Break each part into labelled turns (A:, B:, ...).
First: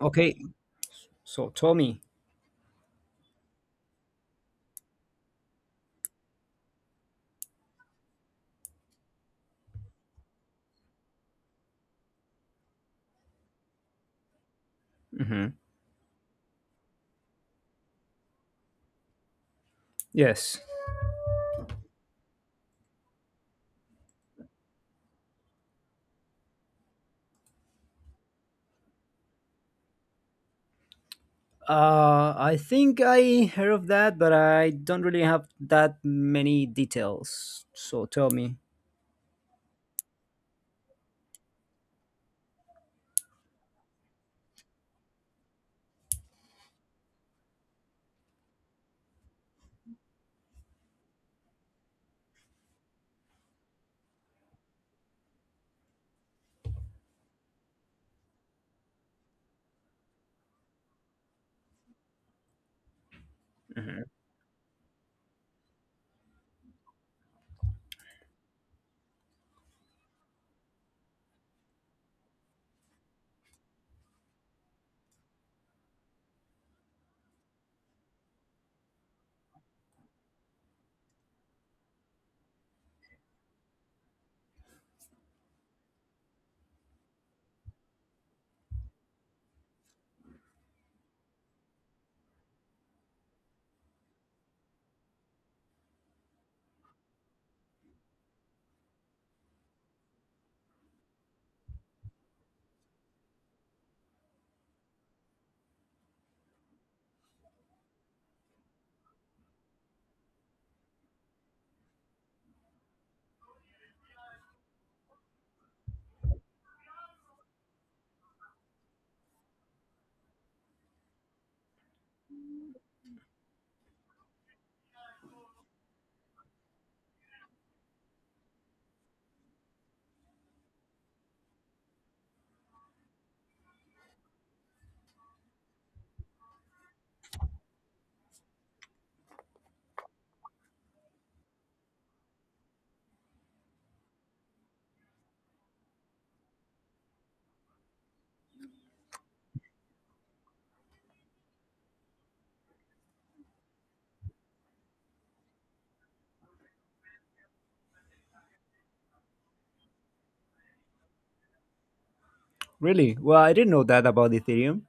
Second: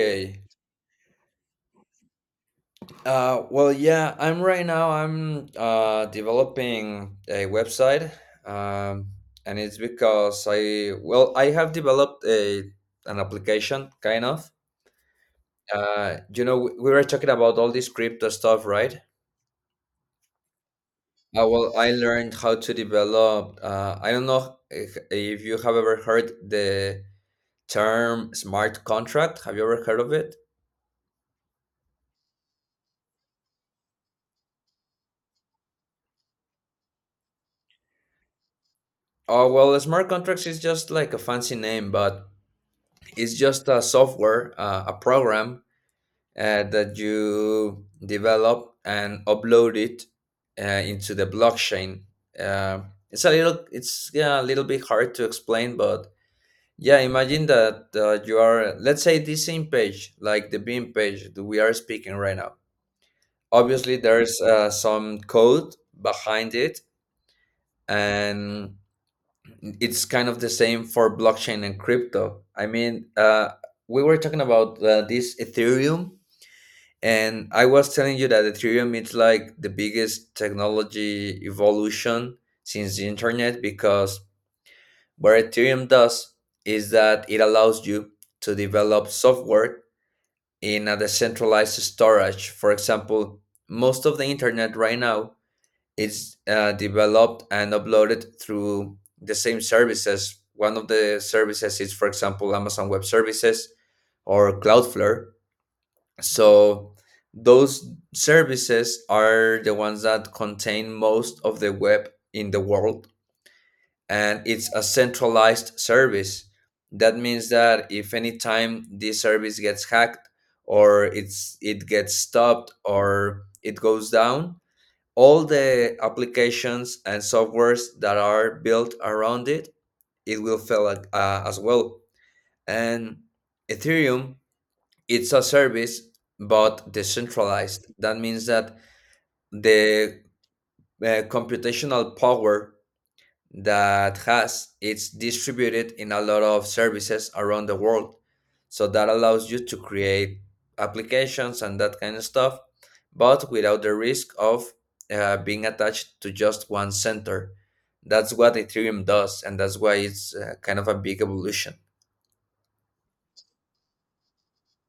A: Okay, so Tommy.
B: I'm right now. I'm developing a website, um, and it's because I have developed a an application, kind of.
A: hmm
B: We were talking about all this crypto stuff, right?
A: Yes.
B: I learned how to develop. I don't know if you have ever heard the term smart contract. Have you ever heard of it?
A: I think I heard of that, but I don't really have that many details. So tell me.
B: Oh, well, smart contracts is just like a fancy name, but it's just a software, a program that you develop and upload it into the blockchain. Uh, it's a little bit hard to explain, but yeah, imagine that you are, let's say, this same page, like the Beam page that we are speaking right now. Obviously,
A: Mhm.
B: there's some code behind it, and it's kind of the same for blockchain and crypto. We were talking about this Ethereum, and I was telling you that Ethereum is like the biggest technology evolution since the internet, because what Ethereum does is that it allows you to develop software in a decentralized storage. For example, most of the internet right now, it's developed and uploaded through the same services. One of the services is, for example, Amazon Web Services or Cloudflare. So those services are the ones that contain most of the web in the world, and it's a centralized service. That means that if anytime this service gets hacked or it gets stopped or it goes down, all the applications and softwares that are built around it, it will fail as well. And Ethereum, it's a service but decentralized. That means that the computational power that has, it's distributed in a lot of services around the world. So that allows you to create applications and that kind of stuff, but without the risk of being attached to just one center. That's what Ethereum does, and that's why it's kind of a big evolution.
A: Really? Well, I didn't know that about Ethereum,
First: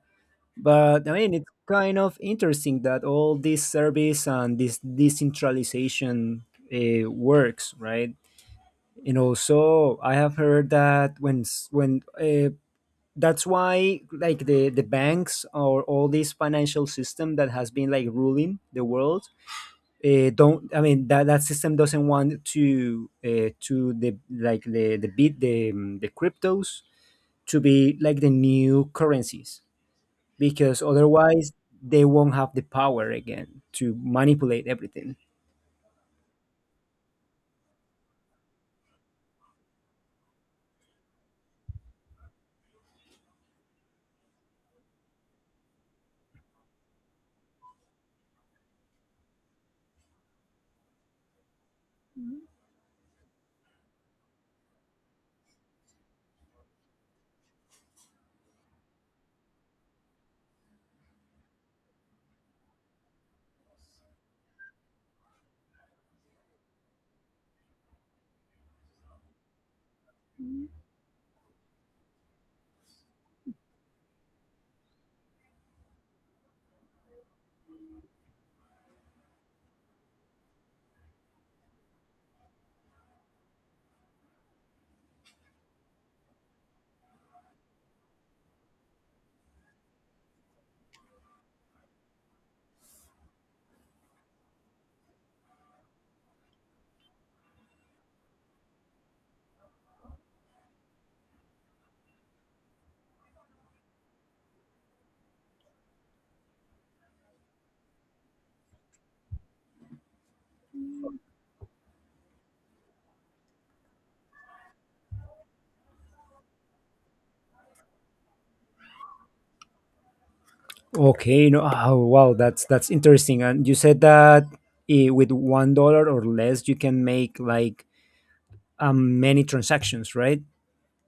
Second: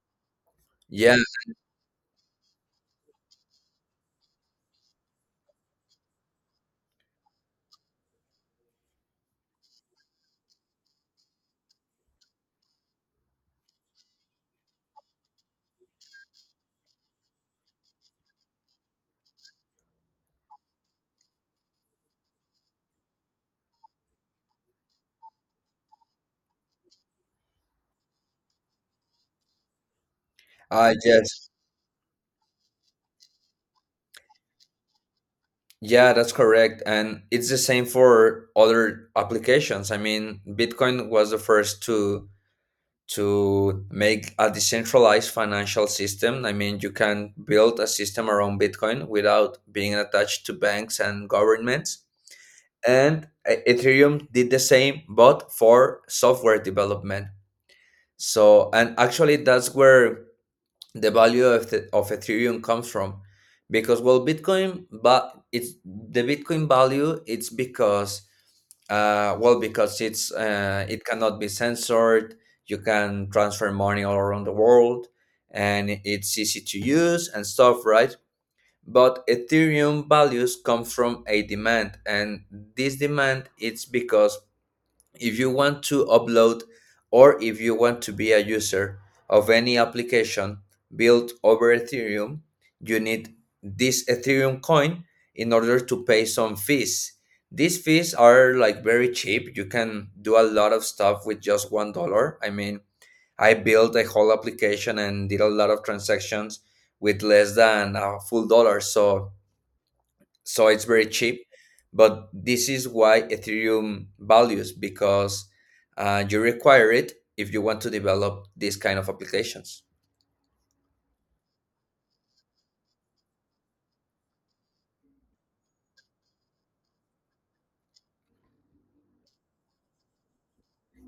A: but I
B: Yeah.
A: mean, it's kind of interesting that all this service and this decentralization works, right? And also, I have heard that when s- when that's why like the banks or all this financial system that has been like ruling the world don't, I mean that that system doesn't want to the like the bit the cryptos to be like the new currencies because
B: Yes.
A: otherwise they won't have the power again to manipulate everything.
B: Yeah, that's correct, and it's the same for other applications. I mean, Bitcoin was the first to make a decentralized financial system. I mean, you can build a system around Bitcoin without being attached to banks and governments. And Ethereum did the same, but for software development. So, and actually, that's where the value of, the, of Ethereum comes from, because well, Bitcoin, but it's the Bitcoin value, it's because it cannot be censored. You can transfer money all around the world, and it's easy to use and stuff, right? But Ethereum values come from a demand, and this demand, it's because if you want to upload or if you want to be a user of any application built over Ethereum, you need this Ethereum coin in order to pay some fees. These fees are like very cheap. You can do a lot of stuff with just $1. I mean, I built a whole application and did a lot of transactions with less than a full dollar. So so it's very cheap, but this is why Ethereum values, because you require it if you want to develop these kind of applications.
A: Okay. no Oh, wow, that's interesting. And you said that with $1 or less you can make like many transactions, right?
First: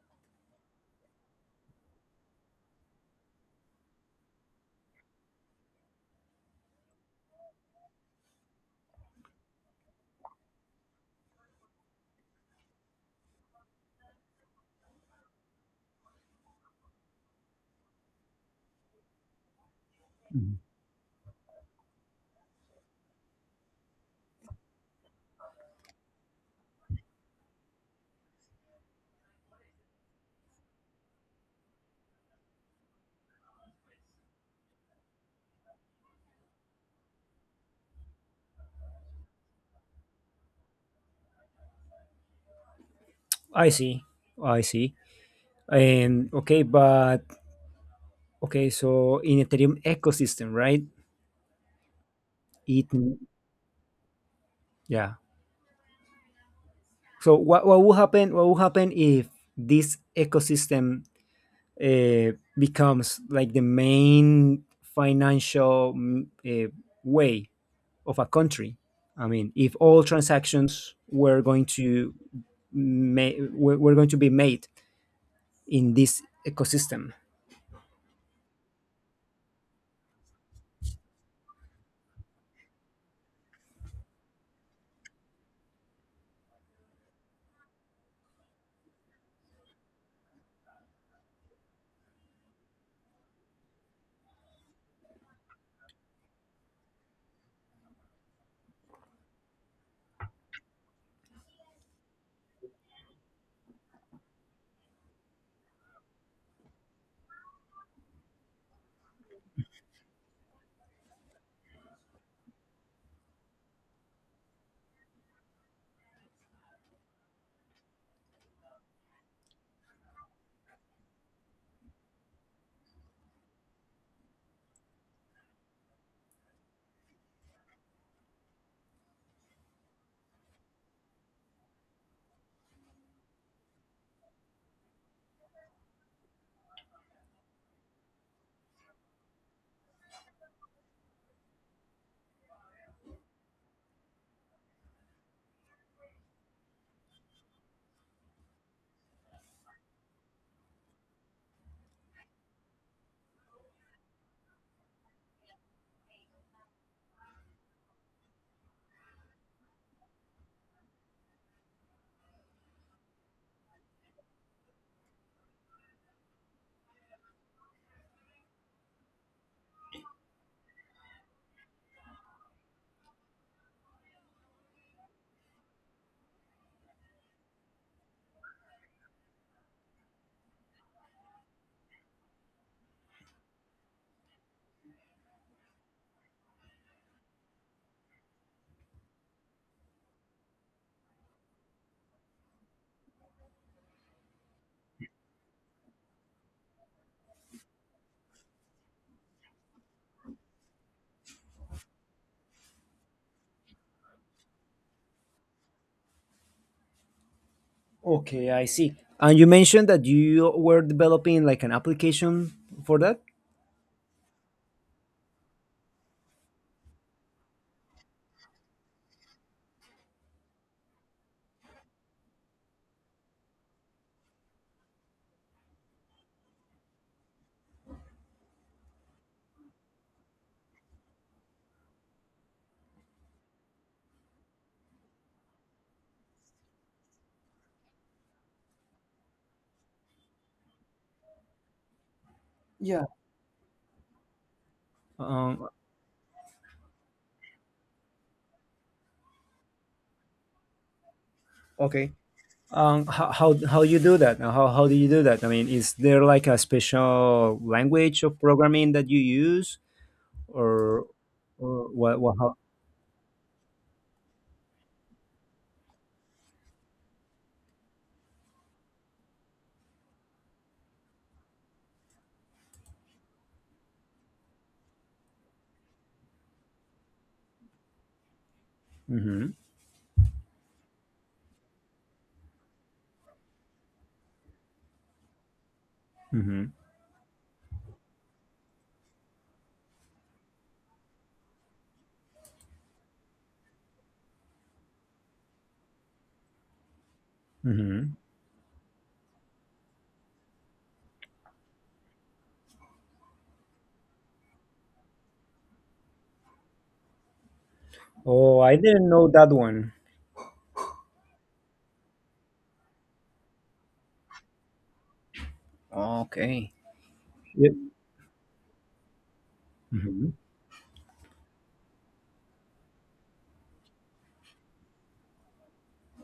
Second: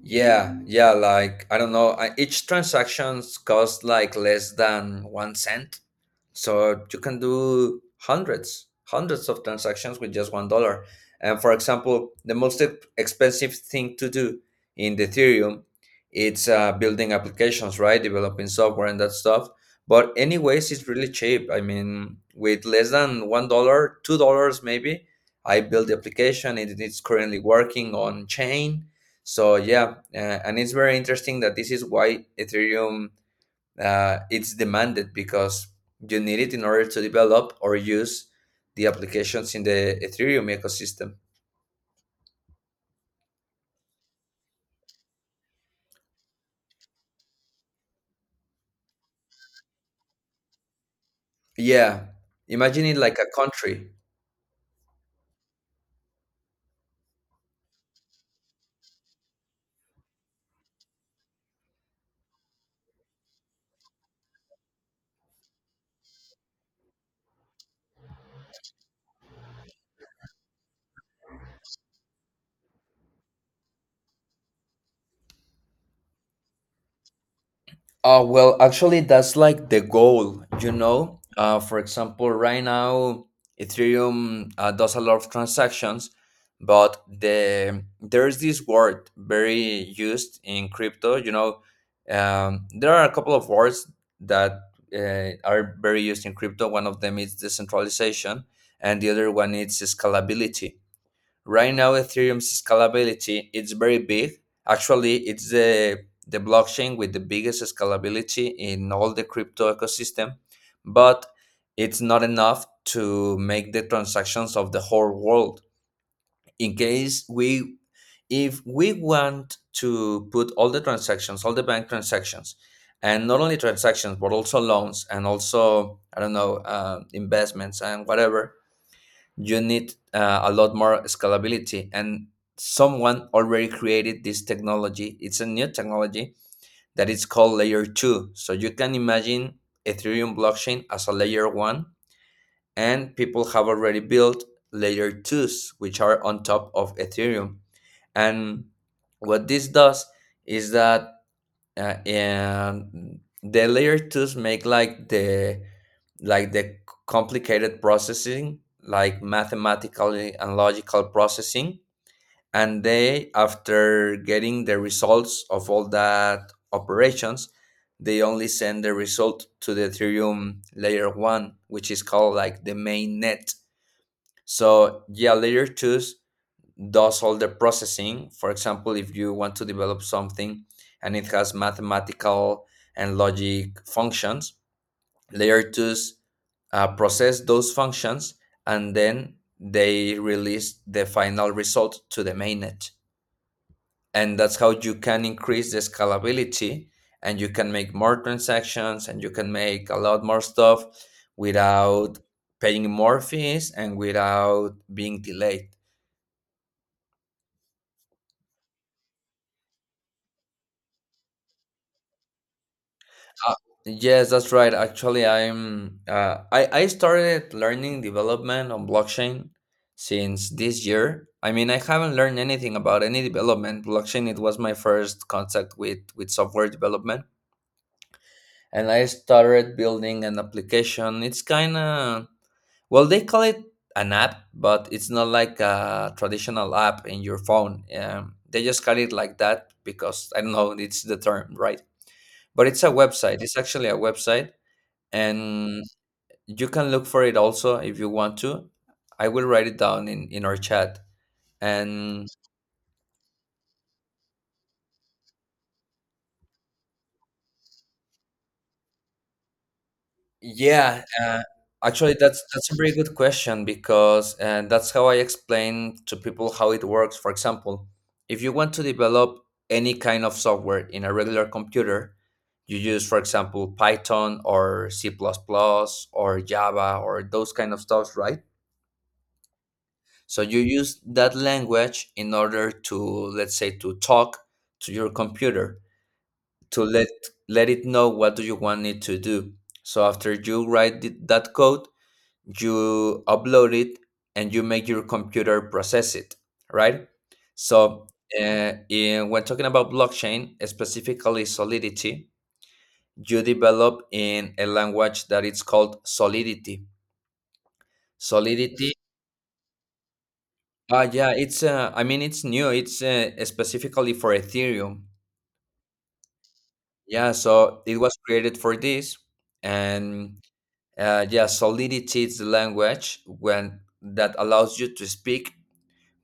B: Yeah, yeah, like I don't know, each transactions cost like less than 1 cent. So you can do hundreds of transactions with just $1. And for example, the most expensive thing to do in the Ethereum, it's building applications, right? Developing software and that stuff. But anyways, it's really cheap. I mean, with less than $1, $2 maybe, I built the application and it's currently working on chain. So yeah, and it's very interesting that this is why Ethereum, it's demanded, because you need it in order to develop or use the applications in the Ethereum ecosystem.
A: I see. I see. And okay, but okay, so in Ethereum ecosystem, right?
B: Yeah, imagine
A: It
B: it like a country.
A: Yeah. So what will happen? What will happen if this ecosystem becomes like the main financial way of a country? I mean, if all transactions were going to were going to be made in this ecosystem.
B: Actually, that's like the goal, you know. For example, right now, Ethereum does a lot of transactions, but there's this word very used in crypto. You know, there are a couple of words that are very used in crypto. One of them is decentralization, and the other one is scalability. Right now, Ethereum's scalability, it's very big. Actually, it's the blockchain with the biggest scalability in all the crypto ecosystem, but it's not enough to make the transactions of the whole world. In case we if we want to put all the transactions, all the bank transactions, and not only transactions but also loans, and also I don't know, investments and whatever. You need a lot more scalability, and someone already created this technology. It's a new technology that is called layer 2. So you can imagine Ethereum blockchain as a layer 1, and people have already built layer 2s which are on top of Ethereum. And what this does is that and the layer twos make like the complicated processing, like mathematical and logical processing, and they, after getting the results of all that operations, they only send the result to the Ethereum layer one, which is called like the main net. So yeah, layer twos does all the processing. For example, if you want to develop something and it has mathematical and logic functions, layer twos process those functions, and then they release the final result to the mainnet. And that's how you can increase the scalability, and you can make more transactions, and you can make a lot more stuff without paying more fees and without being delayed.
A: Okay, I see. And you mentioned that you were developing like an application for that.
B: Uh, yes, that's right. Actually, I started learning development on blockchain since this year. I mean, I haven't learned anything about any development. Blockchain, it was my first contact with software development, and I started building an application. It's kind of well, they call it an app, but it's not like a traditional app in your phone. They just call it like that because I don't know, it's the term, right? But it's a
A: Yeah.
B: website. It's actually a website,
A: Um,
B: and you can look for it also if you want to. I will write it down in our chat,
A: okay.
B: and
A: How, how you do that? How do you do that? I mean, is there like a special language of programming that you use,
B: yeah.
A: or or
B: Actually,
A: what? What
B: that's
A: how?
B: that's a very good question, because that's how I explain to people how it works. For example, if you want to develop any kind of software in a regular computer, you use, for example, Python or c++ plus plus or Java or those kind of stuff, right?
A: Mm-hmm,
B: So you use that language in order to, let's say, to talk to your computer,
A: mm-hmm,
B: to let it know what do you want it to do. So after you write that code, you upload it and you make your computer process it, right? So
A: mm-hmm.
B: when talking about blockchain, specifically Solidity, you develop in a language that it's called Solidity.
A: Oh, I
B: Solidity,
A: didn't know that one.
B: Yeah, it's I mean it's new. It's specifically for Ethereum.
A: Okay.
B: Yeah,
A: Yep.
B: so it was created for this,
A: Mm-hmm.
B: and yeah, Solidity is the language when that allows you to speak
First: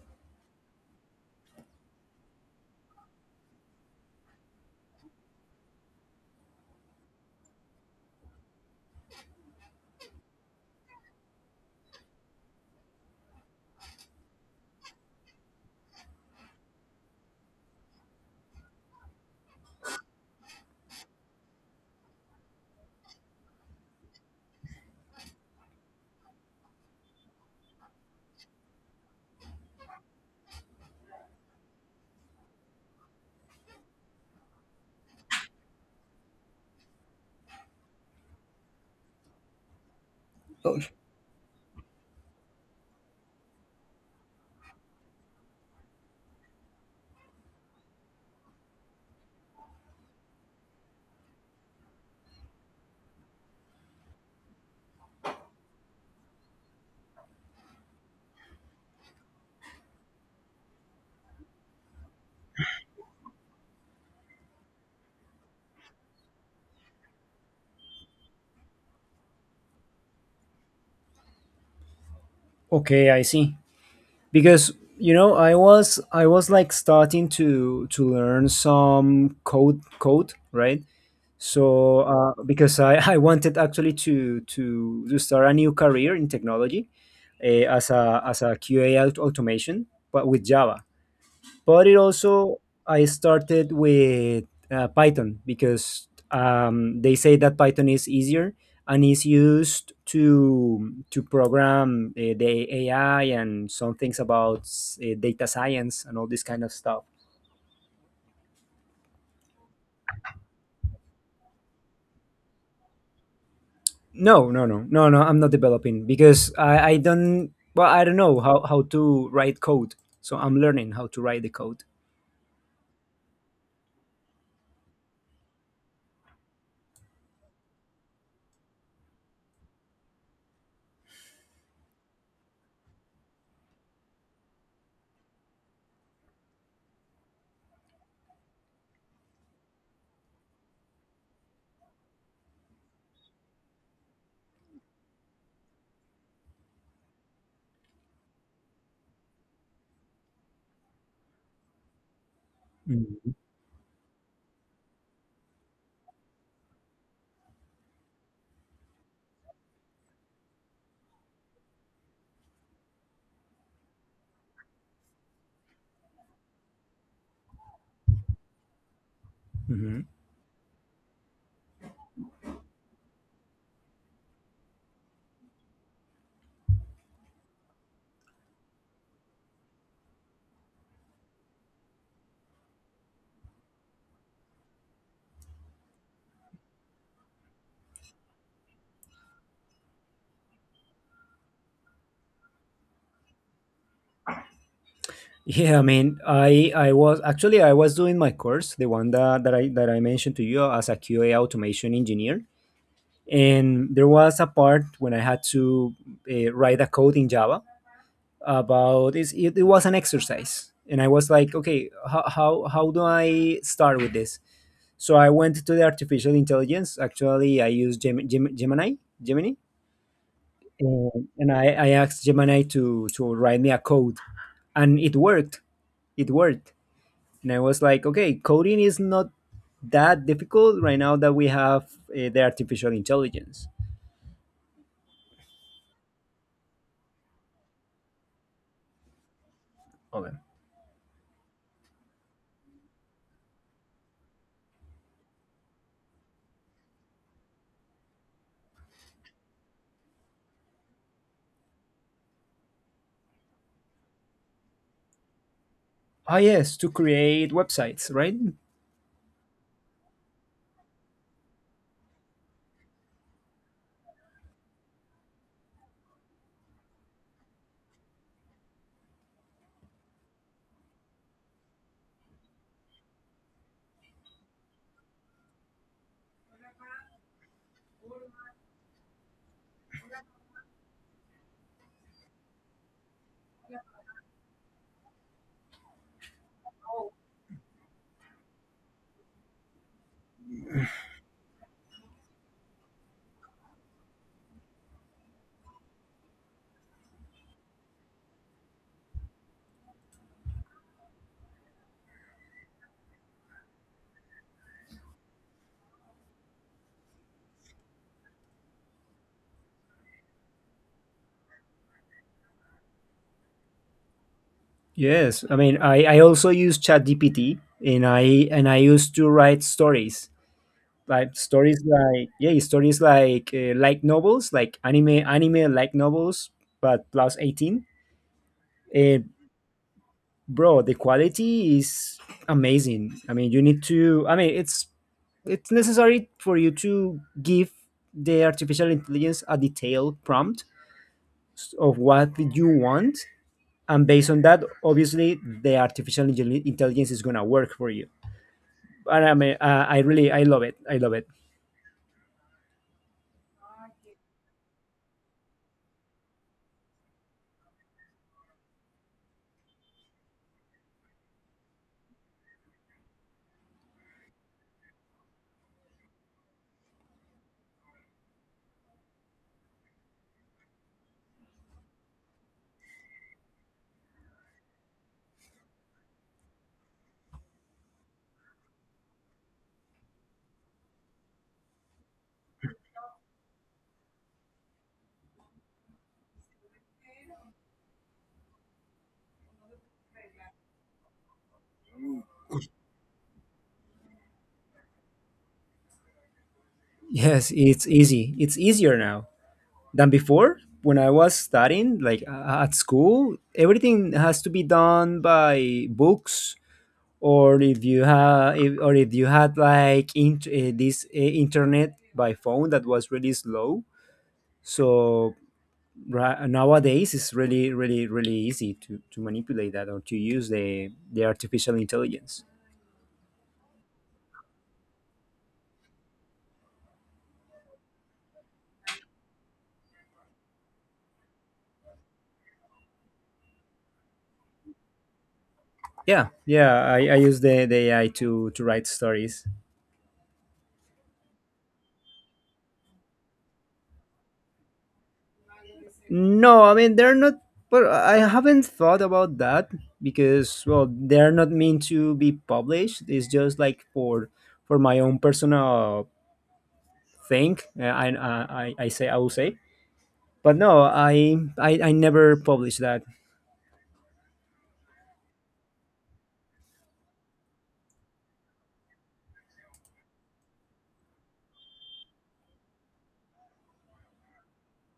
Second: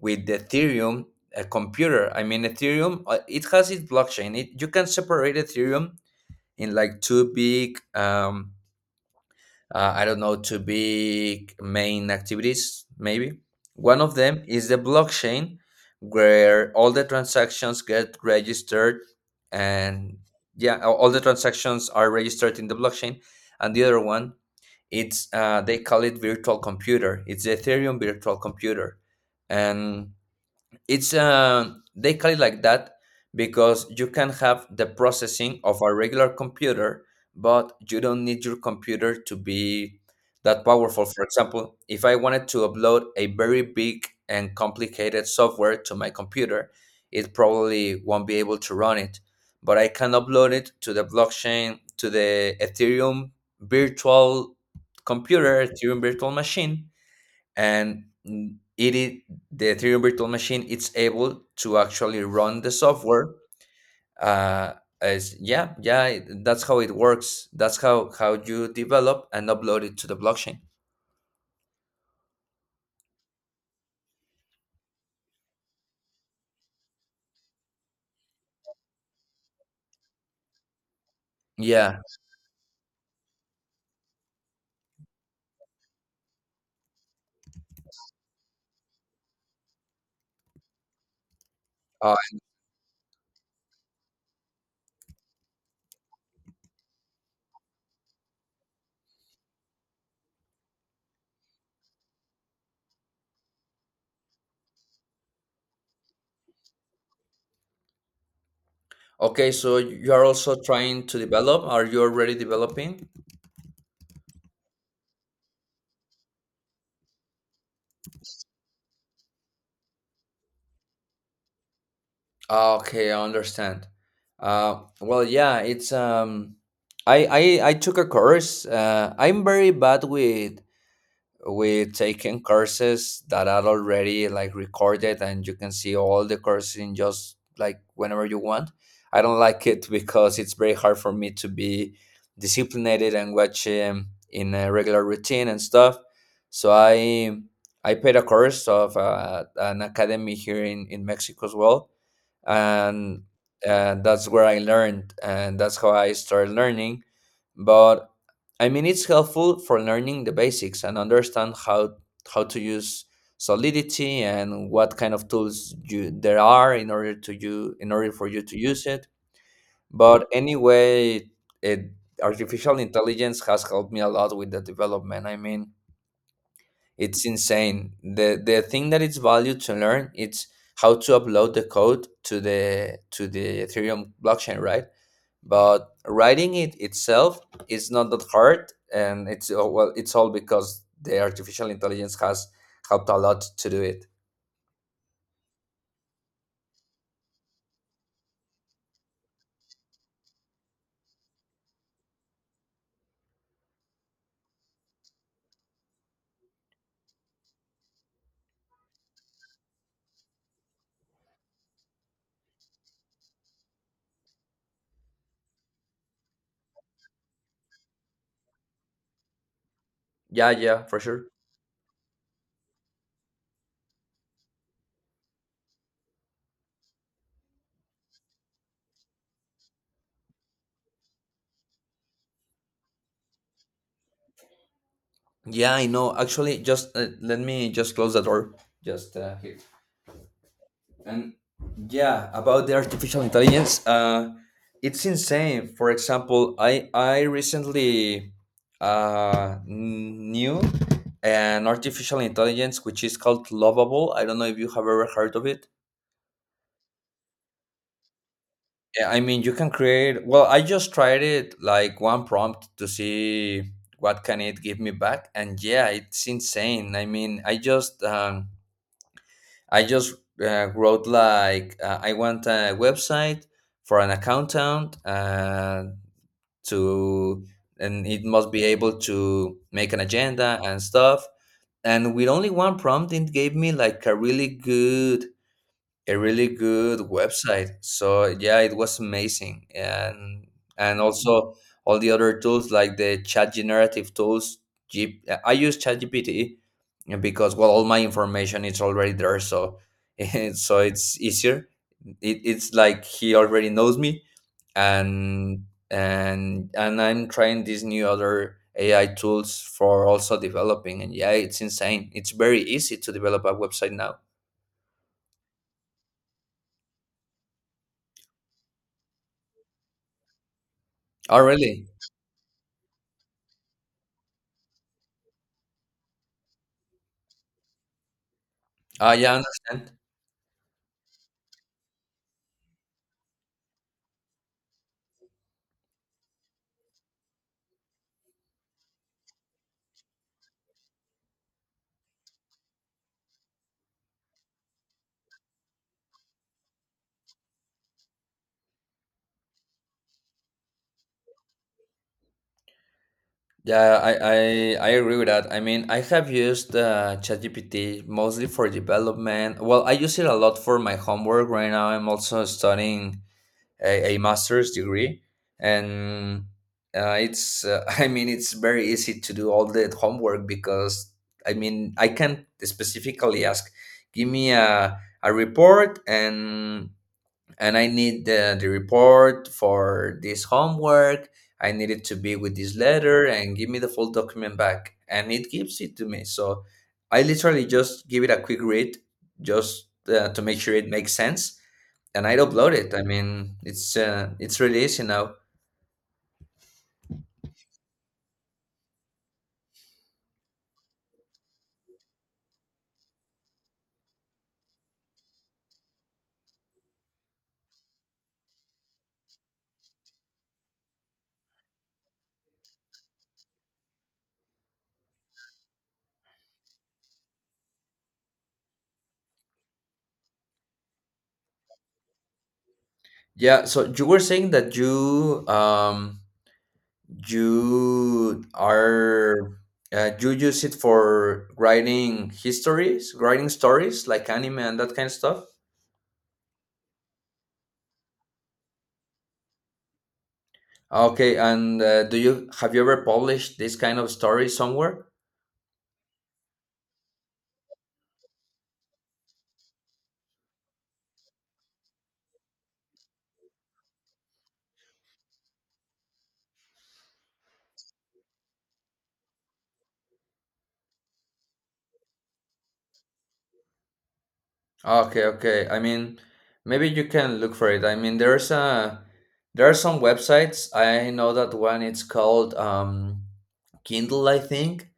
B: with the Ethereum, a computer. I mean Ethereum, it has its blockchain. You can separate Ethereum in like two big I don't know, two big main activities, maybe. One of them is the blockchain, where all the transactions get registered, and yeah, all the transactions are registered in the blockchain. And the other one, it's they call it virtual computer. It's the Ethereum virtual computer. And it's they call it like that because you can have the processing of a regular computer, but you don't need your computer to be that powerful. For example, if I wanted to upload a very big and complicated software to my computer, it probably won't be able to run it. But I can upload it to the blockchain, to the Ethereum virtual computer, Ethereum virtual machine, and mm, it is the Ethereum virtual machine, it's able to actually run the software. Uh as Yeah, yeah, that's how it works. That's how you develop and upload it to the blockchain.
A: Okay, I see, because you know I was like starting to learn some code, right?
B: Yeah.
A: So because I I wanted actually to start a new career in technology, as a QA automation, but with Java. But it
B: uh,
A: also, I started with Python, because they say that Python is easier and is used to program the AI and some things about data science and all this kind of stuff.
B: okay, so you are also trying to develop? Are you already developing?
A: No, I'm not developing because I don't, well, I don't know how to write code, so I'm learning how to write the code.
B: Ah, okay, I understand. Yeah, it's um, I, I took a course. I'm very bad with we taken courses that are already like recorded and you can see all the courses in just like whenever you want. I don't like it because it's very hard for me to be disciplined and watch in a regular routine and stuff. So I paid a course of an academy here in Mexico as well, and
A: Mhm.
B: and that's where I learned, and that's how I started learning. But I mean, it's helpful for learning the basics and understand how to use Solidity and what kind of tools you there are in order to you in order for you to use it.
A: Mhm.
B: But anyway, it, artificial intelligence has helped me a lot with the development. I mean, it's insane. The thing that it's value to learn it's how to upload the code to the Ethereum blockchain, right? But writing it itself is not that hard, and it's well, it's all because the artificial intelligence has helped a lot to do it.
A: Yeah, I mean, I was actually I was doing my course, the one that I mentioned to you as a QA automation engineer, and there was a part when I had to write a code in Java about it's, it. It was an exercise, and I was like, okay, how do I start with this? So I went to the artificial intelligence. Actually, I used Gemini, Gemini.
B: Yeah, yeah, for
A: And
B: sure.
A: I asked Gemini to write me a code, and it worked. It worked, and I was like, okay, coding is not that difficult right now that we have the artificial intelligence.
B: Yeah, I know. Actually, just let me just close the door. Just here.
A: Okay.
B: And yeah, about the artificial intelligence, it's insane. For example, I recently knew an artificial intelligence which is called Lovable. I don't know if you have ever heard of it.
A: Ah, yes, to create websites, right?
B: Yeah, I mean, you can create. Well, I just tried it like one prompt to see what can it give me back, and yeah, it's insane. I mean, I just wrote like I want a website for an accountant to, and it must be able to make an agenda and stuff. And with only one prompt, it gave me like a really good website. So yeah, it was amazing, and also all the other tools like the chat generative tools. I use ChatGPT because well, all my information is already there, so so it's easier. It's like he already knows me, and and I'm trying these new other AI tools for also developing. And yeah, it's insane. It's very easy to develop a website now.
A: Yes, I mean, I also use ChatGPT, and I used to write
B: Oh
A: stories
B: really?
A: like yeah, stories like novels, like anime like novels, but plus 18.
B: Ah
A: And
B: yeah, I understand.
A: bro, the quality is amazing. I mean, you need to. I mean, it's necessary for you to give the artificial intelligence a detailed prompt of what you want, and based on that, obviously the artificial intelligence is going to work for you. And I mean, I really, I love it, I love it.
B: Yeah, I I agree with that. I mean, I have used ChatGPT mostly for development. Well, I use it a lot for my homework. Right now, I'm also studying a master's degree, and it's I mean, it's very easy to do all the homework because I mean, I can specifically ask, give me a report and I need the report for this homework. I need it to be with this letter and give me the full document back. And it gives it to me. So I literally just give it a quick read just to make sure it makes sense. And I'd upload it. I mean, it's really easy now.
A: Yes, it's easy, it's easier now than before. When I was studying like at school, everything has to be done by books, or if you have if, or if you had like this internet by phone that was really slow. So nowadays it's really really really easy to manipulate that or to use the artificial intelligence.
B: Yeah. So you were saying that you you are you use it for writing histories, writing stories like anime and that kind of stuff.
A: Yeah, yeah, I use the AI to write stories.
B: Okay, and do you have you ever published this kind of story somewhere?
A: No, I mean, they're not, but I haven't thought about that, because well, they're not meant to be published. It's just like for my own personal thing. I will say, but no, I never published that.
B: Okay, okay. I mean, maybe you can look for it. I mean, there are some websites. I know that one. It's called Kindle, I think,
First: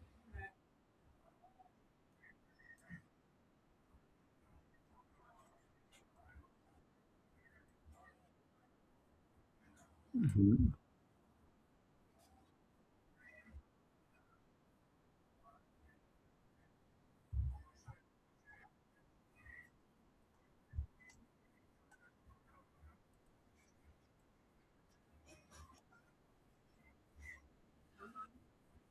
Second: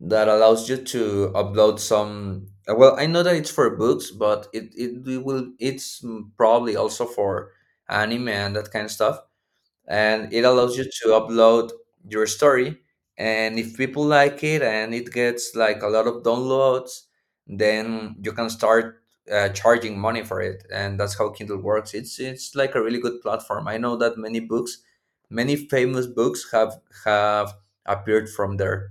B: that allows you to upload some. Well, I know that it's for books, but will it's probably also for anime and that kind of stuff. And it
A: Mhm.
B: allows you to upload your story, and if people like it and it gets like a lot of downloads, then you can start charging money for it. And that's how Kindle works. It's like a really good platform. I know that many books, many famous books have have appeared from there.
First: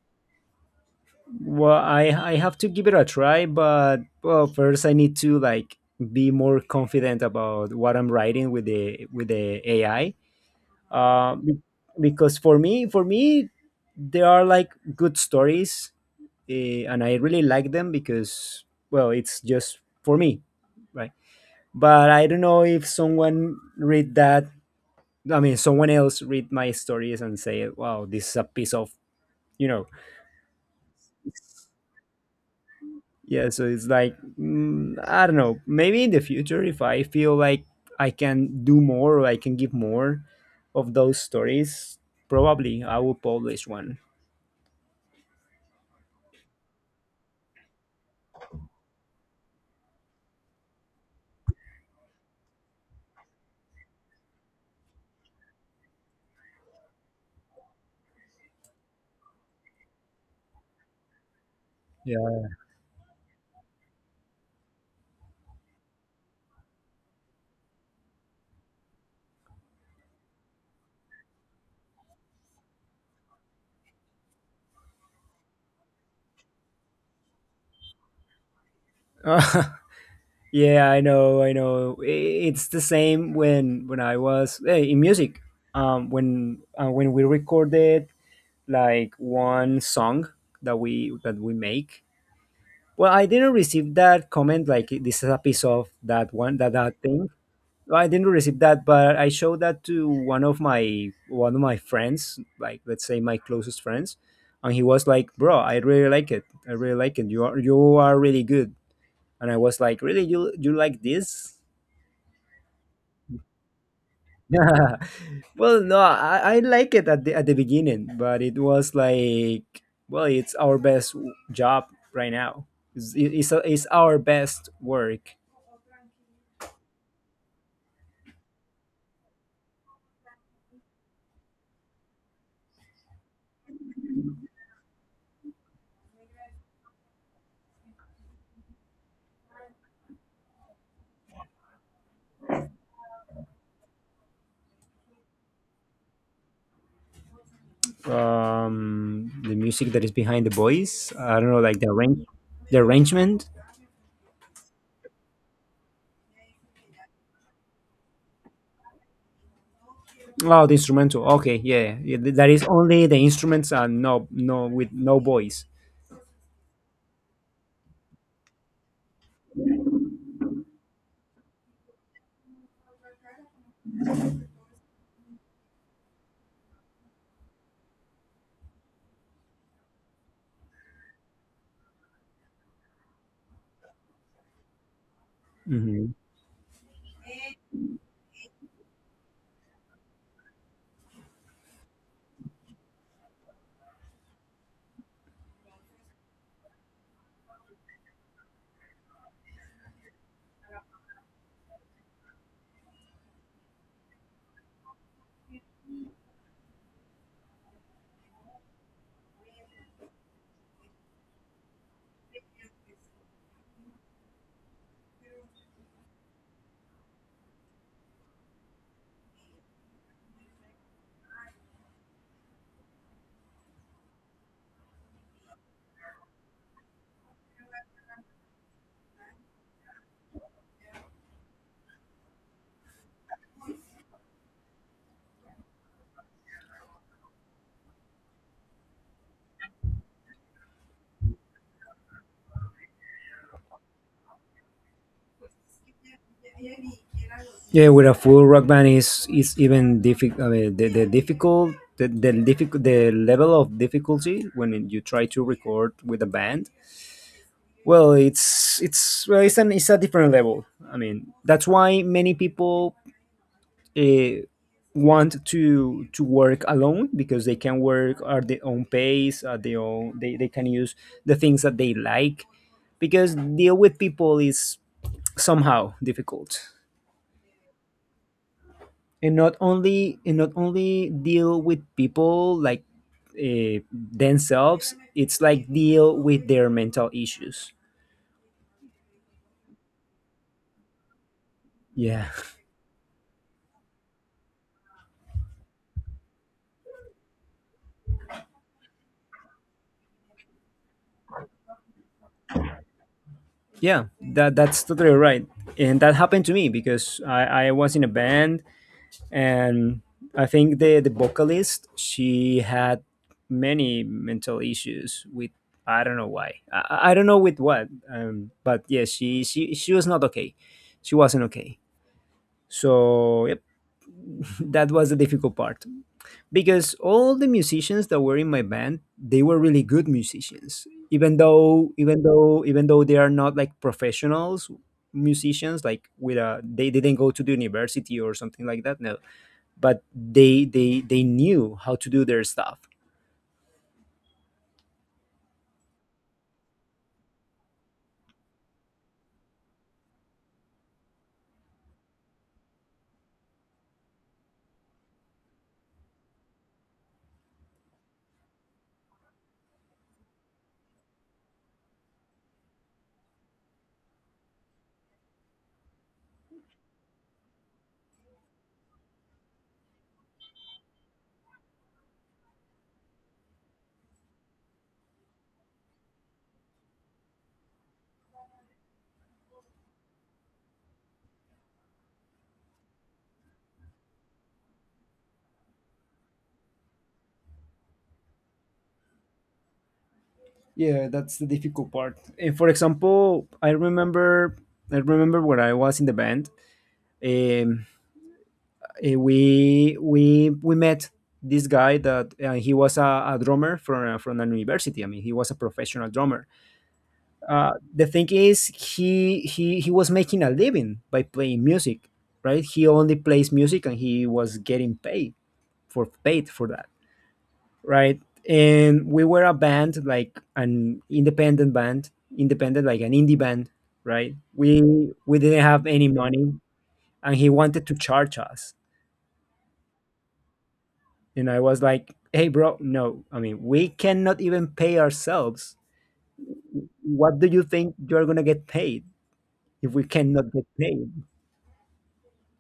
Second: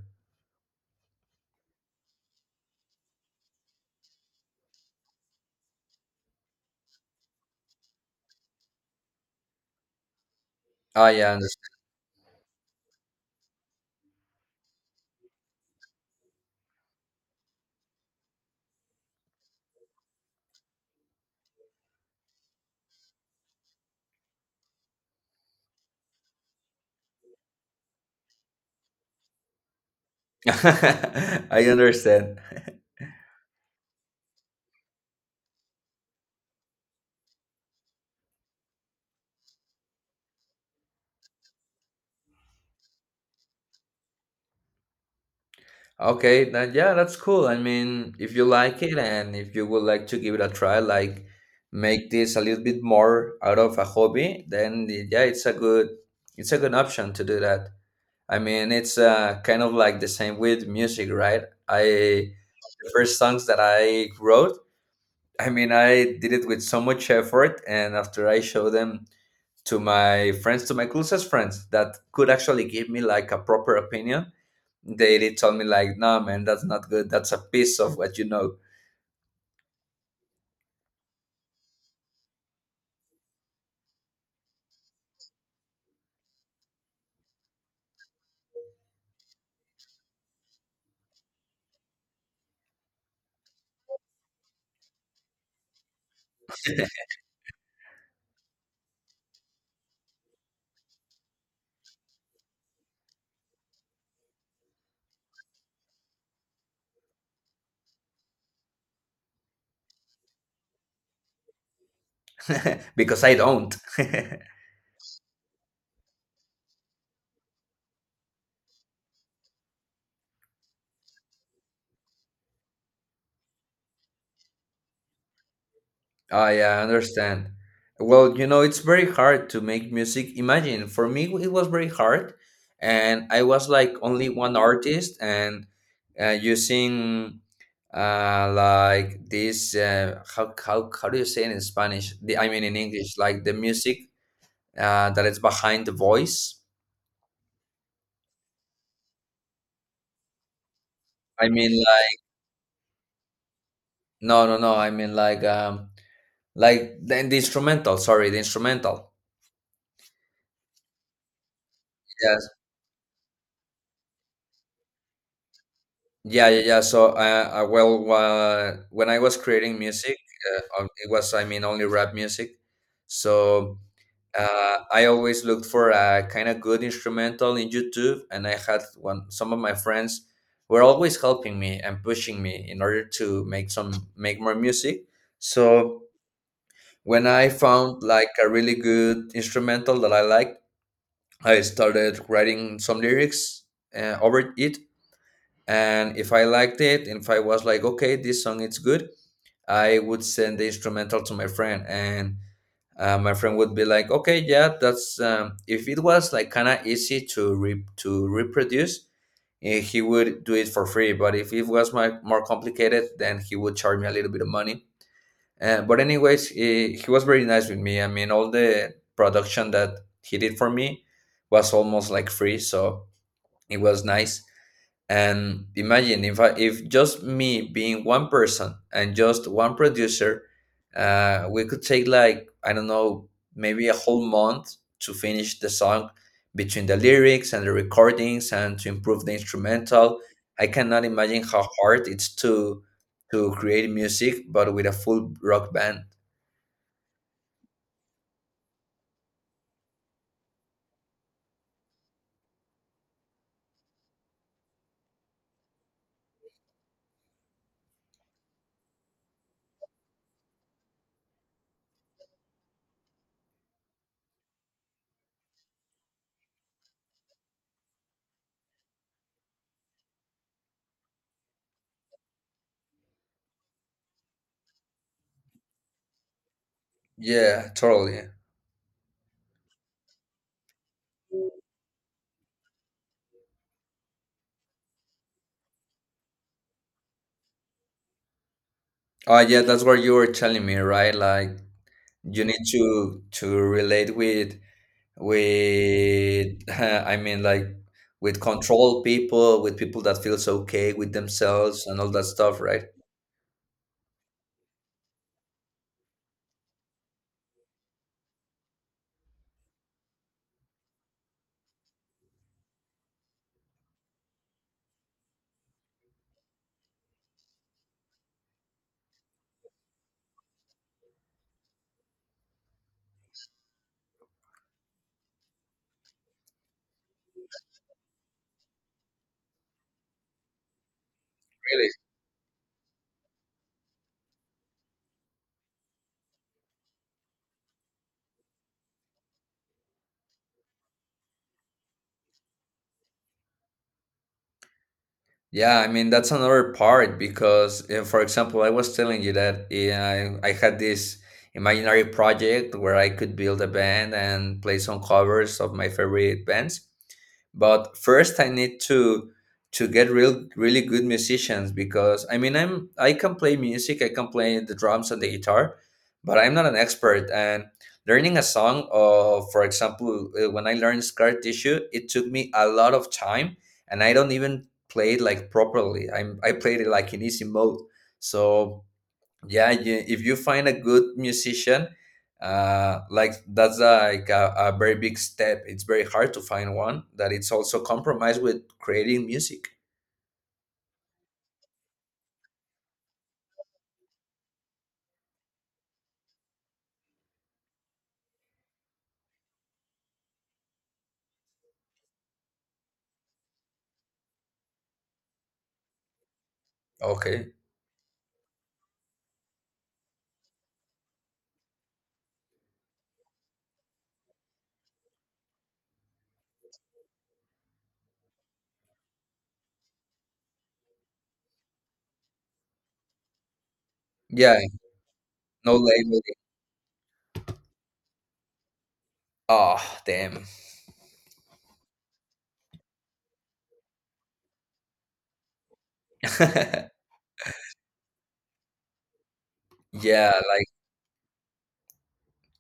A: Well, I have to give it a try, but well, first I need to like be more confident about what I'm writing with the AI.
B: Ah,
A: Uh,
B: yeah,
A: be- because for me, there are like good stories, and I really like them, because well, it's just for me, right? But I don't know if someone read that, I mean, someone else read my stories and say, "Wow, this is a piece of," you know.
B: I understand. I understand.
A: Yeah, so it's like I don't know. Maybe in the future, if I feel like I can do more or I can give more of those stories, probably I will publish one.
B: Okay, then yeah, that's cool. I mean, if you like it and if you would like to give it a try, like make this a little bit more out of a hobby, then yeah, it's a good option to do that. I mean, it's kind of like the same with music, right? I
A: Yeah.
B: The first songs that I wrote, I mean, I did it with so much effort, and after I showed them to my friends, to my closest friends, that could actually give me like a proper opinion, they told me like, no man, that's not good. That's a piece of what you know
A: Yeah, I know, I know. It's the same when I was in music. When we recorded like one song that we make. Well, I didn't receive that comment. Like, this is a piece of that one, that that thing. Well, I didn't receive that, but I showed that to one of my friends, like let's say my closest friends, and he was like, "Bro, I really like it. I really like it. You are really good." And I was like, "Really, you like this?"
B: because I don't.
A: Well, no, I like it at the beginning, but it was like, well, it's our best job right now. It's our best work.
B: Oh, yeah, I understand. Well, you know, it's very hard to make music. Imagine for me, it was very hard, and I was like only one artist, and using like this. How how do you say it in Spanish? I mean in English, like the music that is behind the voice.
A: The music that is behind the boys, I don't
B: I
A: know,
B: mean,
A: like the arrange
B: like
A: the arrangement.
B: no. I mean like the instrumental, sorry, the instrumental.
A: Oh, the instrumental. Okay, yeah, yeah, that
B: Yes.
A: is only the instruments and no no with no voice.
B: Yeah, yeah. So well, when I was creating music, it was, I mean, only rap music. So I always looked for a kind of good instrumental in YouTube, and I had one, some of my friends were always helping me and pushing me in order to make more music. So
A: Hmm.
B: when I found like a really good instrumental that I liked, I started writing some lyrics over it, and if I liked it, and if I was like, okay, this song is good, I would send the instrumental to my friend, and my friend would be like, okay, yeah, that's. If it was like kind of easy to to reproduce, eh, he would do it for free. But if it was more complicated, then he would charge me a little bit of money. But anyways, he was very nice with me. I mean, all the production that he did for me was almost like free, so it was nice. And imagine if I, if just me being one person and just one producer, we could take like I don't know, maybe a whole month to finish the song, between the lyrics and the recordings and to improve the instrumental. I cannot imagine how hard it's to create music but with a full rock band.
A: Yeah, with a full rock band is even difficult. I mean the difficult the level of difficulty when you try to record with a band, well it's well it's an it's a different level. I mean, that's why many people uh, want to work alone, because they can work at their own pace, at their own, they can use the things that they like, because deal with people is somehow difficult.
B: Yeah, totally.
A: And not only deal with people like themselves, it's like deal with their mental issues.
B: Oh yeah, that's what you were telling me, right? Like
A: Yeah,
B: you need to relate with I mean like with control people, with people that feels okay with themselves and all that stuff, right?
A: yeah that that's totally right. And that happened to me, because I was in a band, and I think the vocalist, she had many mental issues with, I don't know why, I don't know with what, but yeah, she was not okay. She wasn't okay. So yep. That was the difficult part, because all the musicians that were in my band, they were really good musicians, even though they are not like professionals, musicians like with a, they didn't go to the university or something like that. No, but they knew how to do their stuff.
B: Yeah, I mean that's another part because, for example, I was telling you that uh, I had this imaginary project where I could build a band and play some covers of my favorite bands. But first, I need to get really good musicians because I mean I can play music, I can play the drums and the guitar, but I'm not an expert. And learning a song, for example, when I learned Scar Tissue, it took me a lot of time and I don't even played like properly. I played it like in easy mode. So yeah, you, if you find a good musician, like that's like a very big step. It's very hard to find one that it's also compromised with creating music.
A: Yeah, that's the difficult part. And for example, I remember when I was in the band. um, we met this guy that he was a drummer from an university, I mean, he was a professional drummer.
B: Okay.
A: The thing is, he was making a living by playing music, right? He only plays music, and he was getting paid for paid for that, right? And we were a band, like an independent band, independent, like an indie band, right?
B: Yeah.
A: We didn't
B: No
A: have any
B: labeling.
A: money, and he wanted to charge us,
B: Oh damn.
A: and I was like, "Hey, bro, no. I mean, we cannot even pay ourselves. What do you think you're gonna get paid if we
B: Yeah.
A: cannot get
B: Like
A: paid?"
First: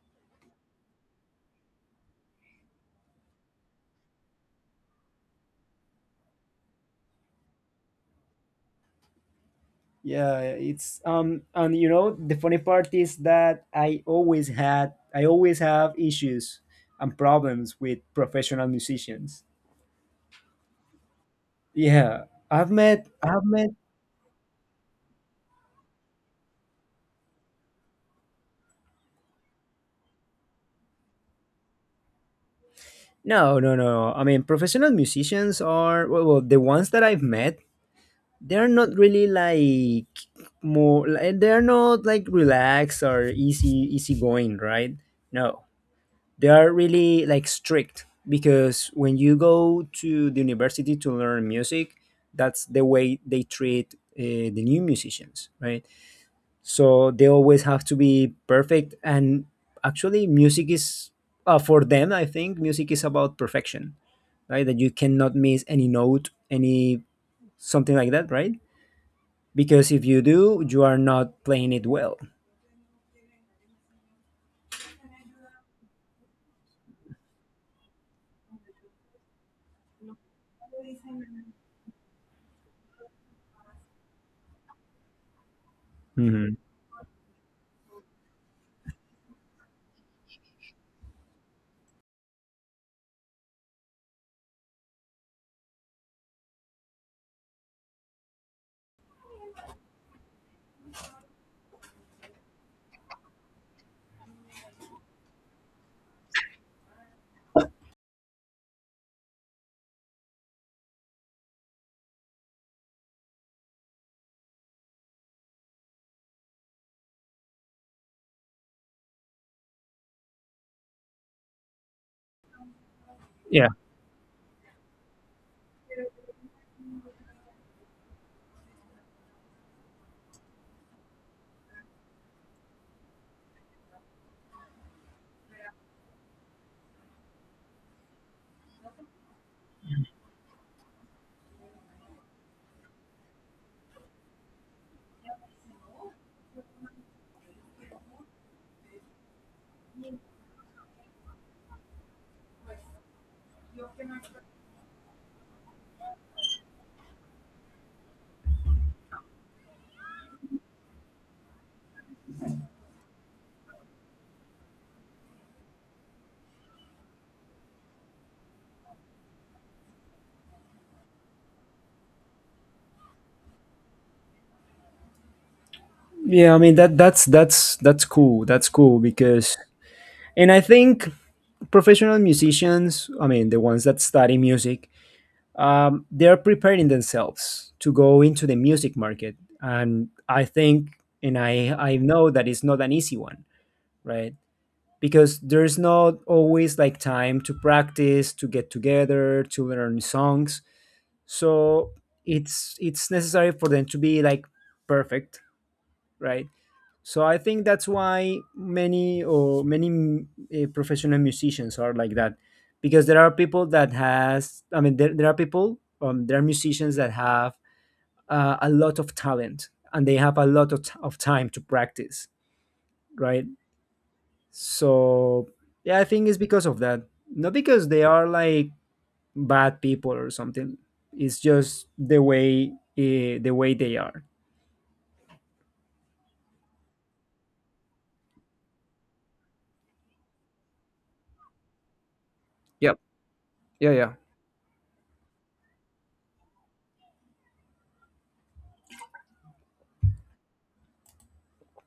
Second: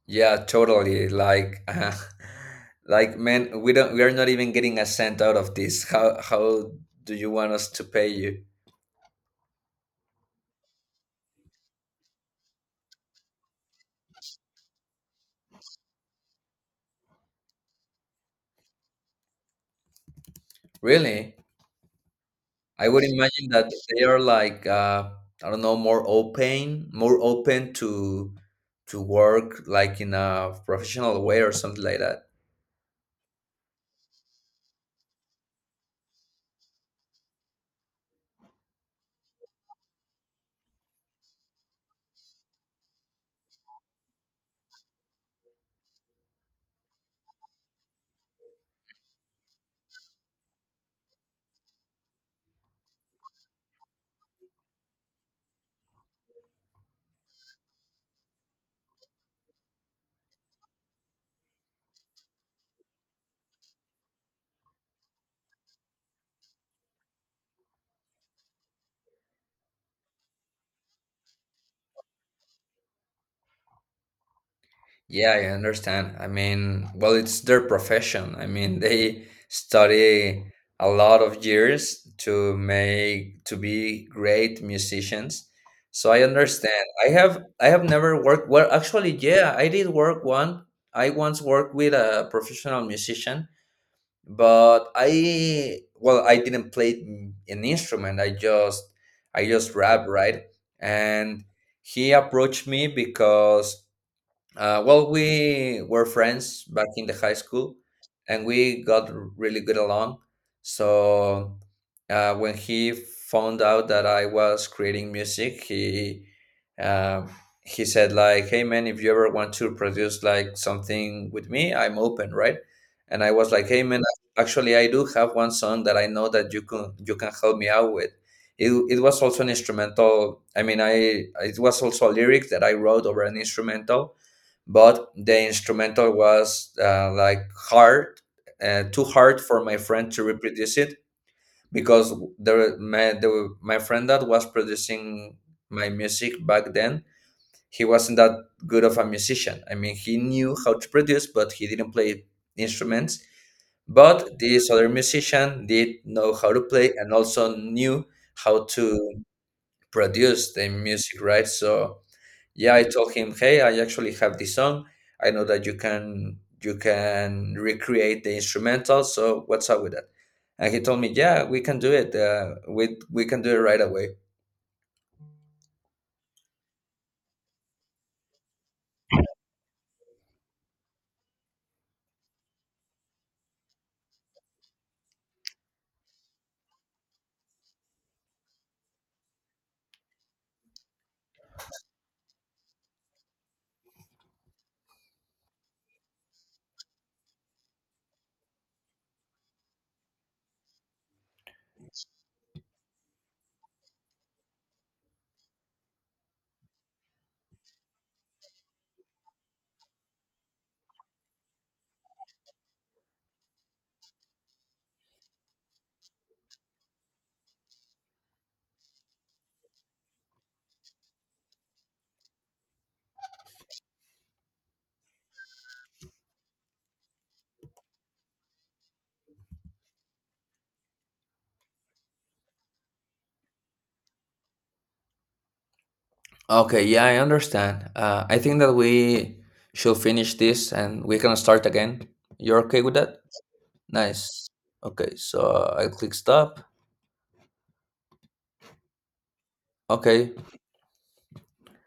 B: yeah. Totally. Like. Like man, we don't. We are not even getting a cent out of this. How do you want us to pay you?
A: Yeah, it's and you know the funny part is that I always have issues and problems with professional musicians.
B: Really?
A: Yeah,
B: I would
A: I've
B: imagine
A: met
B: that they are like I don't know, more open to work like in a professional way or something like that.
A: no no no. no. I mean, professional musicians are, well, well, the ones that I've met, they're not really like, more like, they're not like relaxed or easy going, right? No, they are really like strict, because when you go to the university to learn music, that's the way they treat the new musicians, right? So they always have to be perfect, and actually music is for them, I think music is about perfection, right? That you cannot miss any note any something like that, right? Because if you do, you are not playing it well.
B: Yeah, I understand. I mean, well, it's their profession. I mean, they study a lot of years to make to be great musicians. So I
A: Mhm.
B: understand. I have never worked, well actually yeah, I did work one. I once worked with a professional musician, but I well I didn't play an instrument, I just I just rap, right? And he approached me because well, we were friends back in the high school, and we got really good along. So when he found out that I was creating music, um, he said like, "Hey man, if you ever want to produce like something with me, I'm open, right?" And I was
A: yeah
B: like, "Hey man, actually, I do have one song that I know that you can help me out with." It was also an instrumental. I mean, I it was also a lyric that I wrote over an instrumental, but the instrumental was like hard, too hard for my friend to reproduce it because my friend that was producing my music back then, he wasn't that good of a musician. I mean, he knew how to produce, but he didn't play instruments. But this other musician did know how to play and also knew how to produce the music, right? So yeah, I told him, "Hey, I actually have this song. I know that you can recreate the instrumental. So what's up with that?" And he told me, "Yeah, we can do it. We can do it right away."
A: yeah I mean, that that's cool, that's cool. Because, and I think professional musicians, I mean, the ones that study music, they're preparing themselves to go into the music market. And I think, I know that it's not an easy one, right? Because there's not always like time to practice, to get together, to learn songs. So it's necessary for them to be like perfect, right? So I think that's why many professional musicians are like that, because there are people that has. I mean, there are people. There are musicians that have a lot of talent and they have a lot of, of time to practice, right? So yeah, I think it's because of that. Not because they are like bad people or something. It's just the way they are.
B: Okay, yeah, I understand. I think that we should finish this and we can start again. You're okay with
A: Yep.
B: that?
A: Yeah, yeah.
B: Nice. Okay, so I click stop. Okay,